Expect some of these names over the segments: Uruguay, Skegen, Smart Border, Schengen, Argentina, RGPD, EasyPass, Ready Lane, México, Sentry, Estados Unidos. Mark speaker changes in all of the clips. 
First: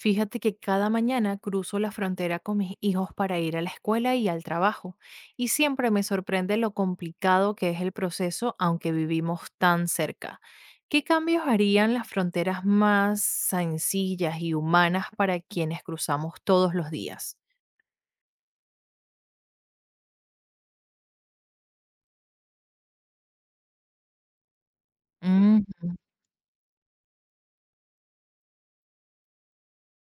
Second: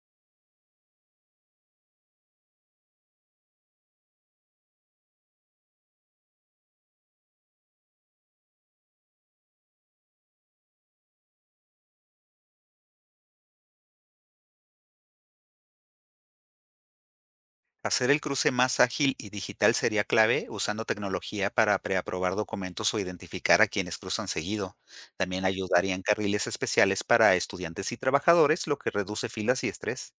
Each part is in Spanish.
Speaker 1: Fíjate que cada mañana cruzo la frontera con mis hijos para ir a la escuela y al trabajo, y siempre me sorprende lo complicado que es el proceso, aunque vivimos tan cerca. ¿Qué cambios harían las fronteras más sencillas y humanas para quienes cruzamos todos los días?
Speaker 2: Hacer el cruce más ágil y digital sería clave usando tecnología para preaprobar documentos o identificar a quienes cruzan seguido. También
Speaker 1: Mm,
Speaker 2: ayudarían carriles especiales para estudiantes y trabajadores, lo que reduce filas y estrés.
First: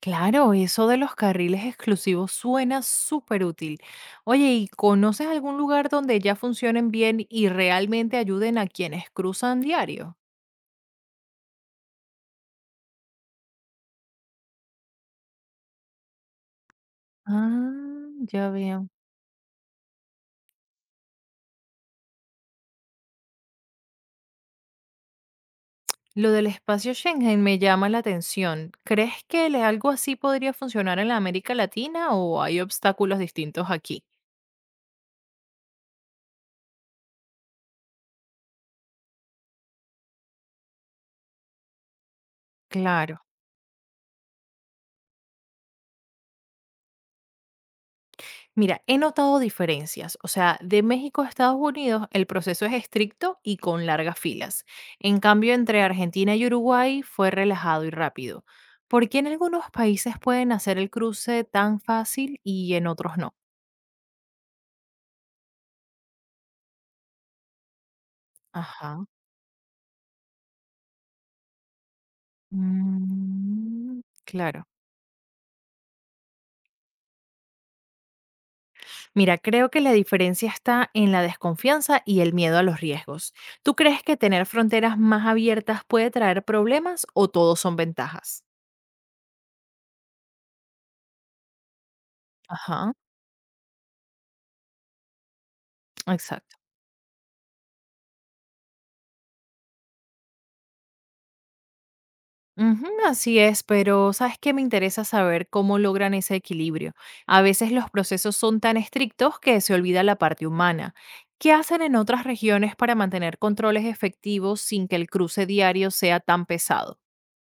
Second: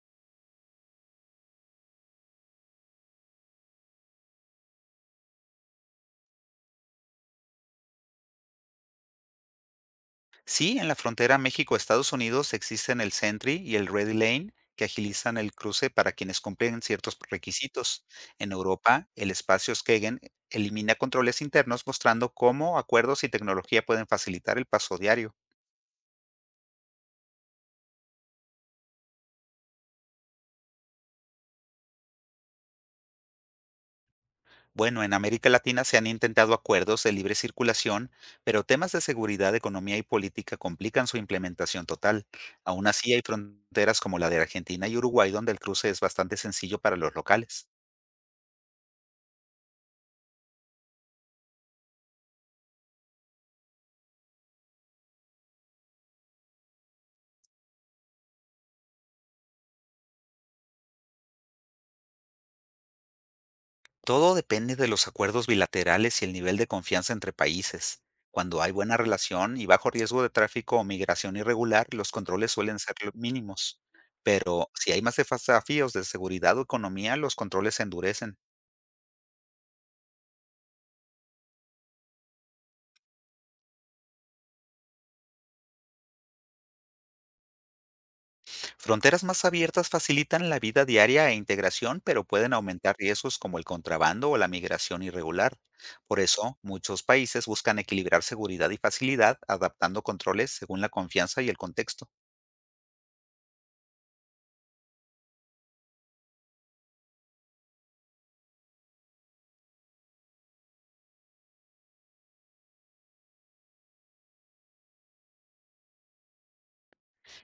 Speaker 1: claro, eso de los carriles exclusivos suena súper útil. Oye, ¿y conoces algún lugar donde ya funcionen bien y realmente ayuden a quienes cruzan diario?
Speaker 2: Sí, en la frontera México-Estados Unidos existen el Sentry y el Ready Lane que agilizan el cruce para quienes cumplen ciertos requisitos.
Speaker 1: Ah, ya
Speaker 2: En
Speaker 1: veo.
Speaker 2: Europa, el espacio Skegen elimina controles internos mostrando cómo acuerdos y tecnología pueden facilitar el paso diario.
Speaker 1: Lo del espacio Schengen me llama la atención. ¿Crees que algo así podría funcionar en la América Latina o hay obstáculos distintos aquí?
Speaker 2: Bueno, en América Latina se han intentado acuerdos de libre circulación, pero temas de seguridad, economía y política complican su implementación total. Aún así,
Speaker 1: Claro.
Speaker 2: hay fronteras como la de Argentina y Uruguay donde el cruce es bastante sencillo para los locales.
Speaker 1: Mira, he notado diferencias. O sea, de México a Estados Unidos el proceso es estricto y con largas filas. En cambio, entre Argentina y Uruguay fue relajado y rápido. ¿Por qué en algunos países pueden hacer el cruce tan fácil y en otros no?
Speaker 2: Todo depende de los acuerdos bilaterales y el nivel de confianza entre países. Cuando hay buena
Speaker 1: Ajá.
Speaker 2: relación y bajo riesgo de tráfico o migración irregular, los controles suelen ser mínimos.
Speaker 1: Mm, claro.
Speaker 2: Pero si hay más desafíos de seguridad o economía, los controles se endurecen.
Speaker 1: Mira, creo que la diferencia está en la desconfianza y el miedo a los riesgos. ¿Tú crees que tener fronteras más abiertas puede traer problemas o todos son ventajas?
Speaker 2: Fronteras más abiertas facilitan la vida diaria e integración, pero pueden
Speaker 1: Ajá,
Speaker 2: aumentar riesgos como el contrabando o la migración irregular. Por
Speaker 1: exacto.
Speaker 2: eso, muchos países buscan equilibrar seguridad y facilidad, adaptando controles según la confianza y el contexto.
Speaker 1: Ujú, así es, pero ¿sabes qué? Me interesa saber cómo logran ese equilibrio. A veces los procesos son tan estrictos que se olvida la parte humana. ¿Qué hacen en otras regiones para mantener controles efectivos sin que el cruce diario sea tan pesado?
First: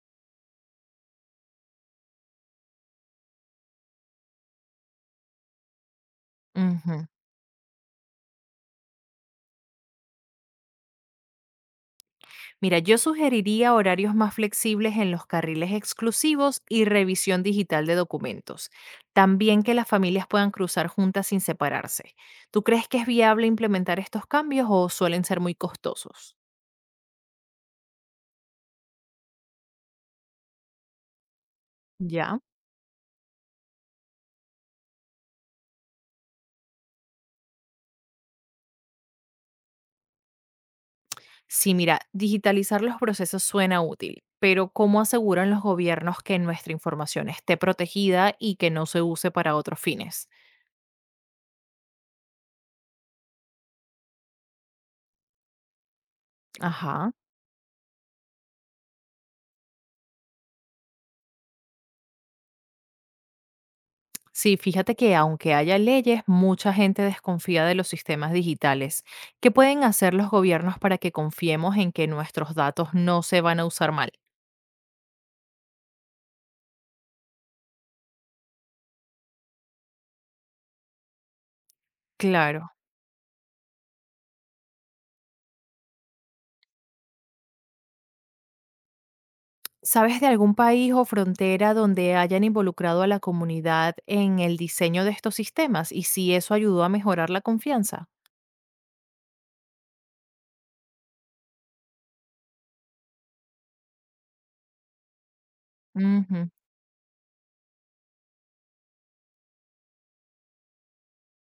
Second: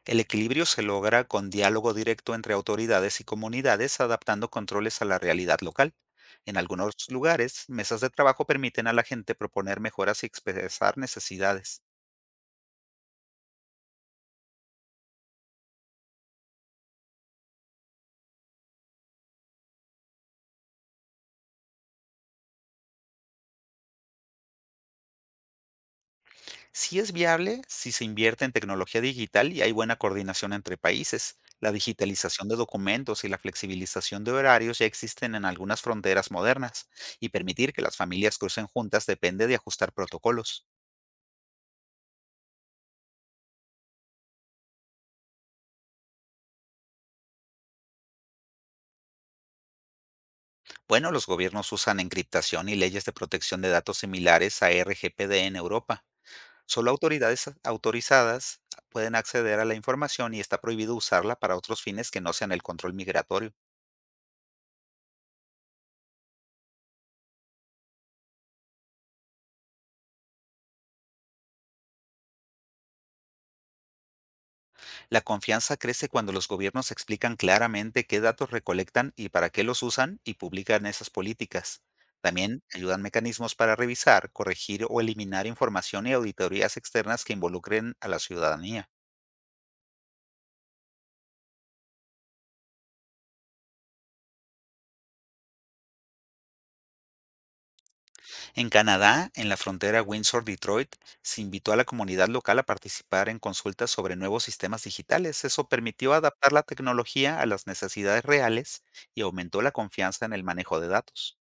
Speaker 2: El equilibrio se logra con diálogo directo entre autoridades y comunidades, adaptando controles a la realidad local. En algunos
Speaker 1: Ujú.
Speaker 2: lugares, mesas de trabajo permiten a la gente proponer mejoras y expresar necesidades.
Speaker 1: Mira, yo sugeriría horarios más flexibles en los carriles exclusivos y revisión digital de documentos. También que las familias puedan cruzar juntas sin separarse. ¿Tú crees que es viable implementar estos cambios o suelen ser muy costosos?
Speaker 2: Sí es viable si se invierte en tecnología digital y hay buena coordinación entre países. La
Speaker 1: Ya.
Speaker 2: digitalización de documentos y la flexibilización de horarios ya existen en algunas fronteras modernas, y permitir que las familias crucen juntas depende de ajustar protocolos.
Speaker 1: Sí, mira, digitalizar los procesos suena útil, pero ¿cómo aseguran los gobiernos que nuestra información esté protegida y que no se use para otros fines?
Speaker 2: Bueno, los gobiernos usan encriptación y leyes de protección de datos similares a RGPD en Europa. Solo
Speaker 1: Ajá.
Speaker 2: autoridades autorizadas pueden acceder a la información y está prohibido usarla para otros fines que no sean el control migratorio.
Speaker 1: Sí, fíjate que aunque haya leyes, mucha gente desconfía de los sistemas digitales. ¿Qué pueden hacer los gobiernos para que confiemos en que nuestros datos no se van a usar mal?
Speaker 2: La confianza crece cuando los gobiernos explican claramente qué datos recolectan y para qué los usan y publican esas políticas. También
Speaker 1: Claro.
Speaker 2: ayudan mecanismos para revisar, corregir o eliminar información y auditorías externas que involucren a la ciudadanía.
Speaker 1: ¿Sabes de algún país o frontera donde hayan involucrado a la comunidad en el diseño de estos sistemas y si eso ayudó a mejorar la confianza?
Speaker 2: En Canadá, en la frontera Windsor-Detroit, se invitó a la comunidad local a participar en consultas sobre nuevos sistemas digitales. Eso permitió
Speaker 1: Ujú.
Speaker 2: adaptar la tecnología a las necesidades reales y aumentó la confianza en el manejo de datos.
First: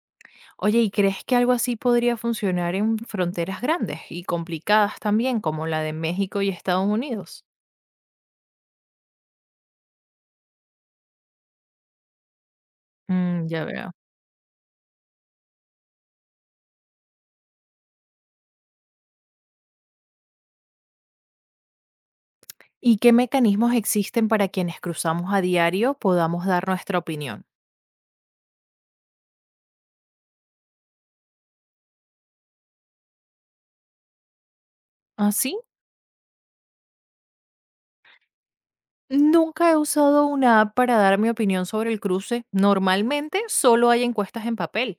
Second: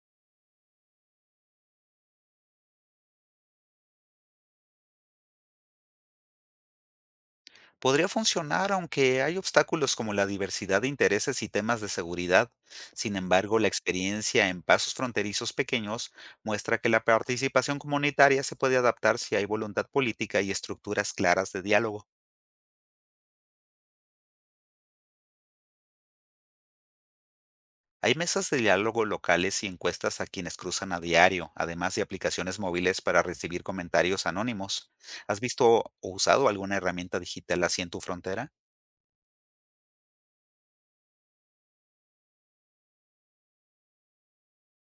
Speaker 1: Oye, ¿y crees que algo así podría funcionar en fronteras grandes y complicadas también, como la de México y Estados Unidos?
Speaker 2: Podría funcionar aunque hay obstáculos como la diversidad de intereses y temas de seguridad. Sin
Speaker 1: Mm,
Speaker 2: embargo,
Speaker 1: ya
Speaker 2: la
Speaker 1: veo.
Speaker 2: experiencia en pasos fronterizos pequeños muestra que la participación comunitaria se puede adaptar si hay voluntad política y estructuras claras de diálogo.
Speaker 1: ¿Y qué mecanismos existen para quienes cruzamos a diario podamos dar nuestra opinión?
Speaker 2: Hay mesas de diálogo locales y encuestas a quienes cruzan a diario, además de aplicaciones móviles para recibir comentarios anónimos. ¿Has
Speaker 1: Así,
Speaker 2: visto o usado alguna herramienta digital así en tu frontera?
Speaker 1: nunca he usado una app para dar mi opinión sobre el cruce. Normalmente solo hay encuestas en papel.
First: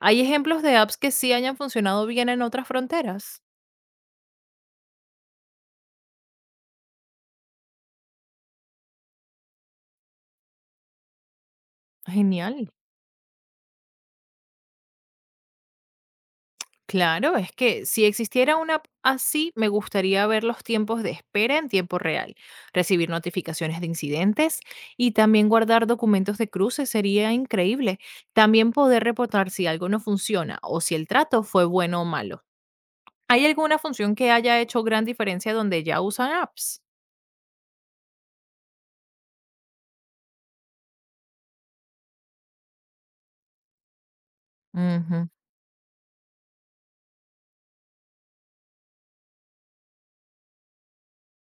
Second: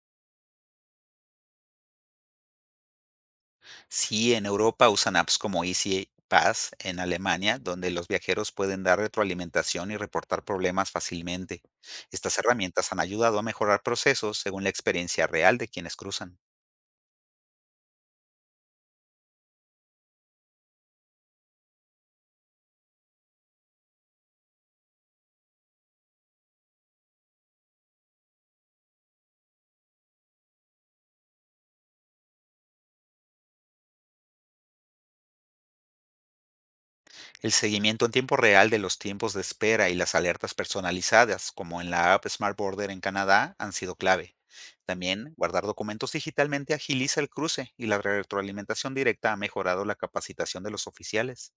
Speaker 1: ¿Hay ejemplos de apps que sí hayan funcionado bien en otras fronteras?
Speaker 2: Sí, en Europa usan apps como EasyPass en Alemania, donde los viajeros pueden dar retroalimentación y reportar problemas fácilmente. Estas
Speaker 1: Genial.
Speaker 2: herramientas han ayudado a mejorar procesos según la experiencia real de quienes cruzan.
Speaker 1: Claro, es que si existiera una app así, me gustaría ver los tiempos de espera en tiempo real, recibir notificaciones de incidentes y también guardar documentos de cruce sería increíble. También poder reportar si algo no funciona o si el trato fue bueno o malo. ¿Hay alguna función que haya hecho gran diferencia donde ya usan apps?
Speaker 2: El seguimiento en tiempo real de los tiempos de espera y las alertas personalizadas, como en la app Smart Border en Canadá, han sido clave. También, guardar documentos digitalmente agiliza el cruce y la retroalimentación directa ha mejorado la capacitación de los oficiales.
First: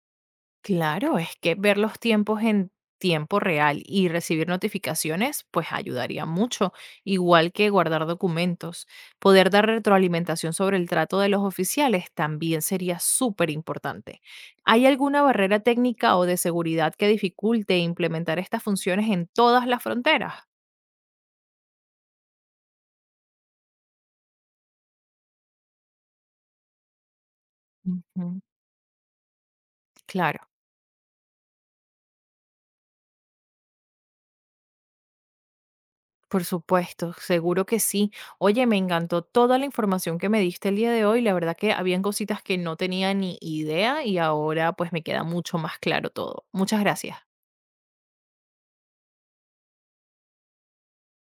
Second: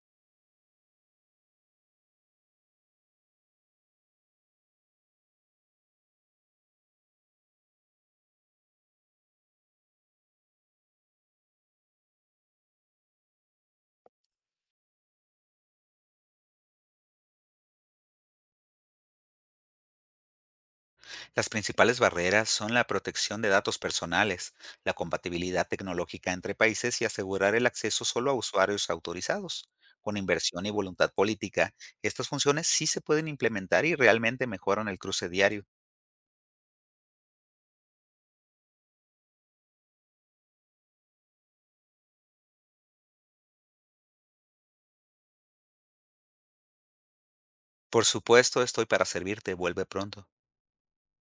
Speaker 1: Claro, es que ver los tiempos en tiempo real y recibir notificaciones, pues ayudaría mucho, igual que guardar documentos. Poder dar retroalimentación sobre el trato de los oficiales también sería súper importante. ¿Hay alguna barrera técnica o de seguridad que dificulte implementar estas funciones en todas las fronteras?
Speaker 2: Las principales barreras son la protección de datos personales, la compatibilidad tecnológica entre países y asegurar el acceso solo a
Speaker 1: Ujú,
Speaker 2: usuarios autorizados. Con
Speaker 1: claro.
Speaker 2: inversión y voluntad política, estas funciones sí se pueden implementar y realmente mejoran el cruce diario.
Speaker 1: Por supuesto, seguro que sí. Oye, me encantó toda la información que me diste el día de hoy. La verdad que habían cositas que no tenía ni idea y ahora pues me queda mucho más claro todo. Muchas gracias.
Speaker 2: Por supuesto, estoy para servirte. Vuelve pronto.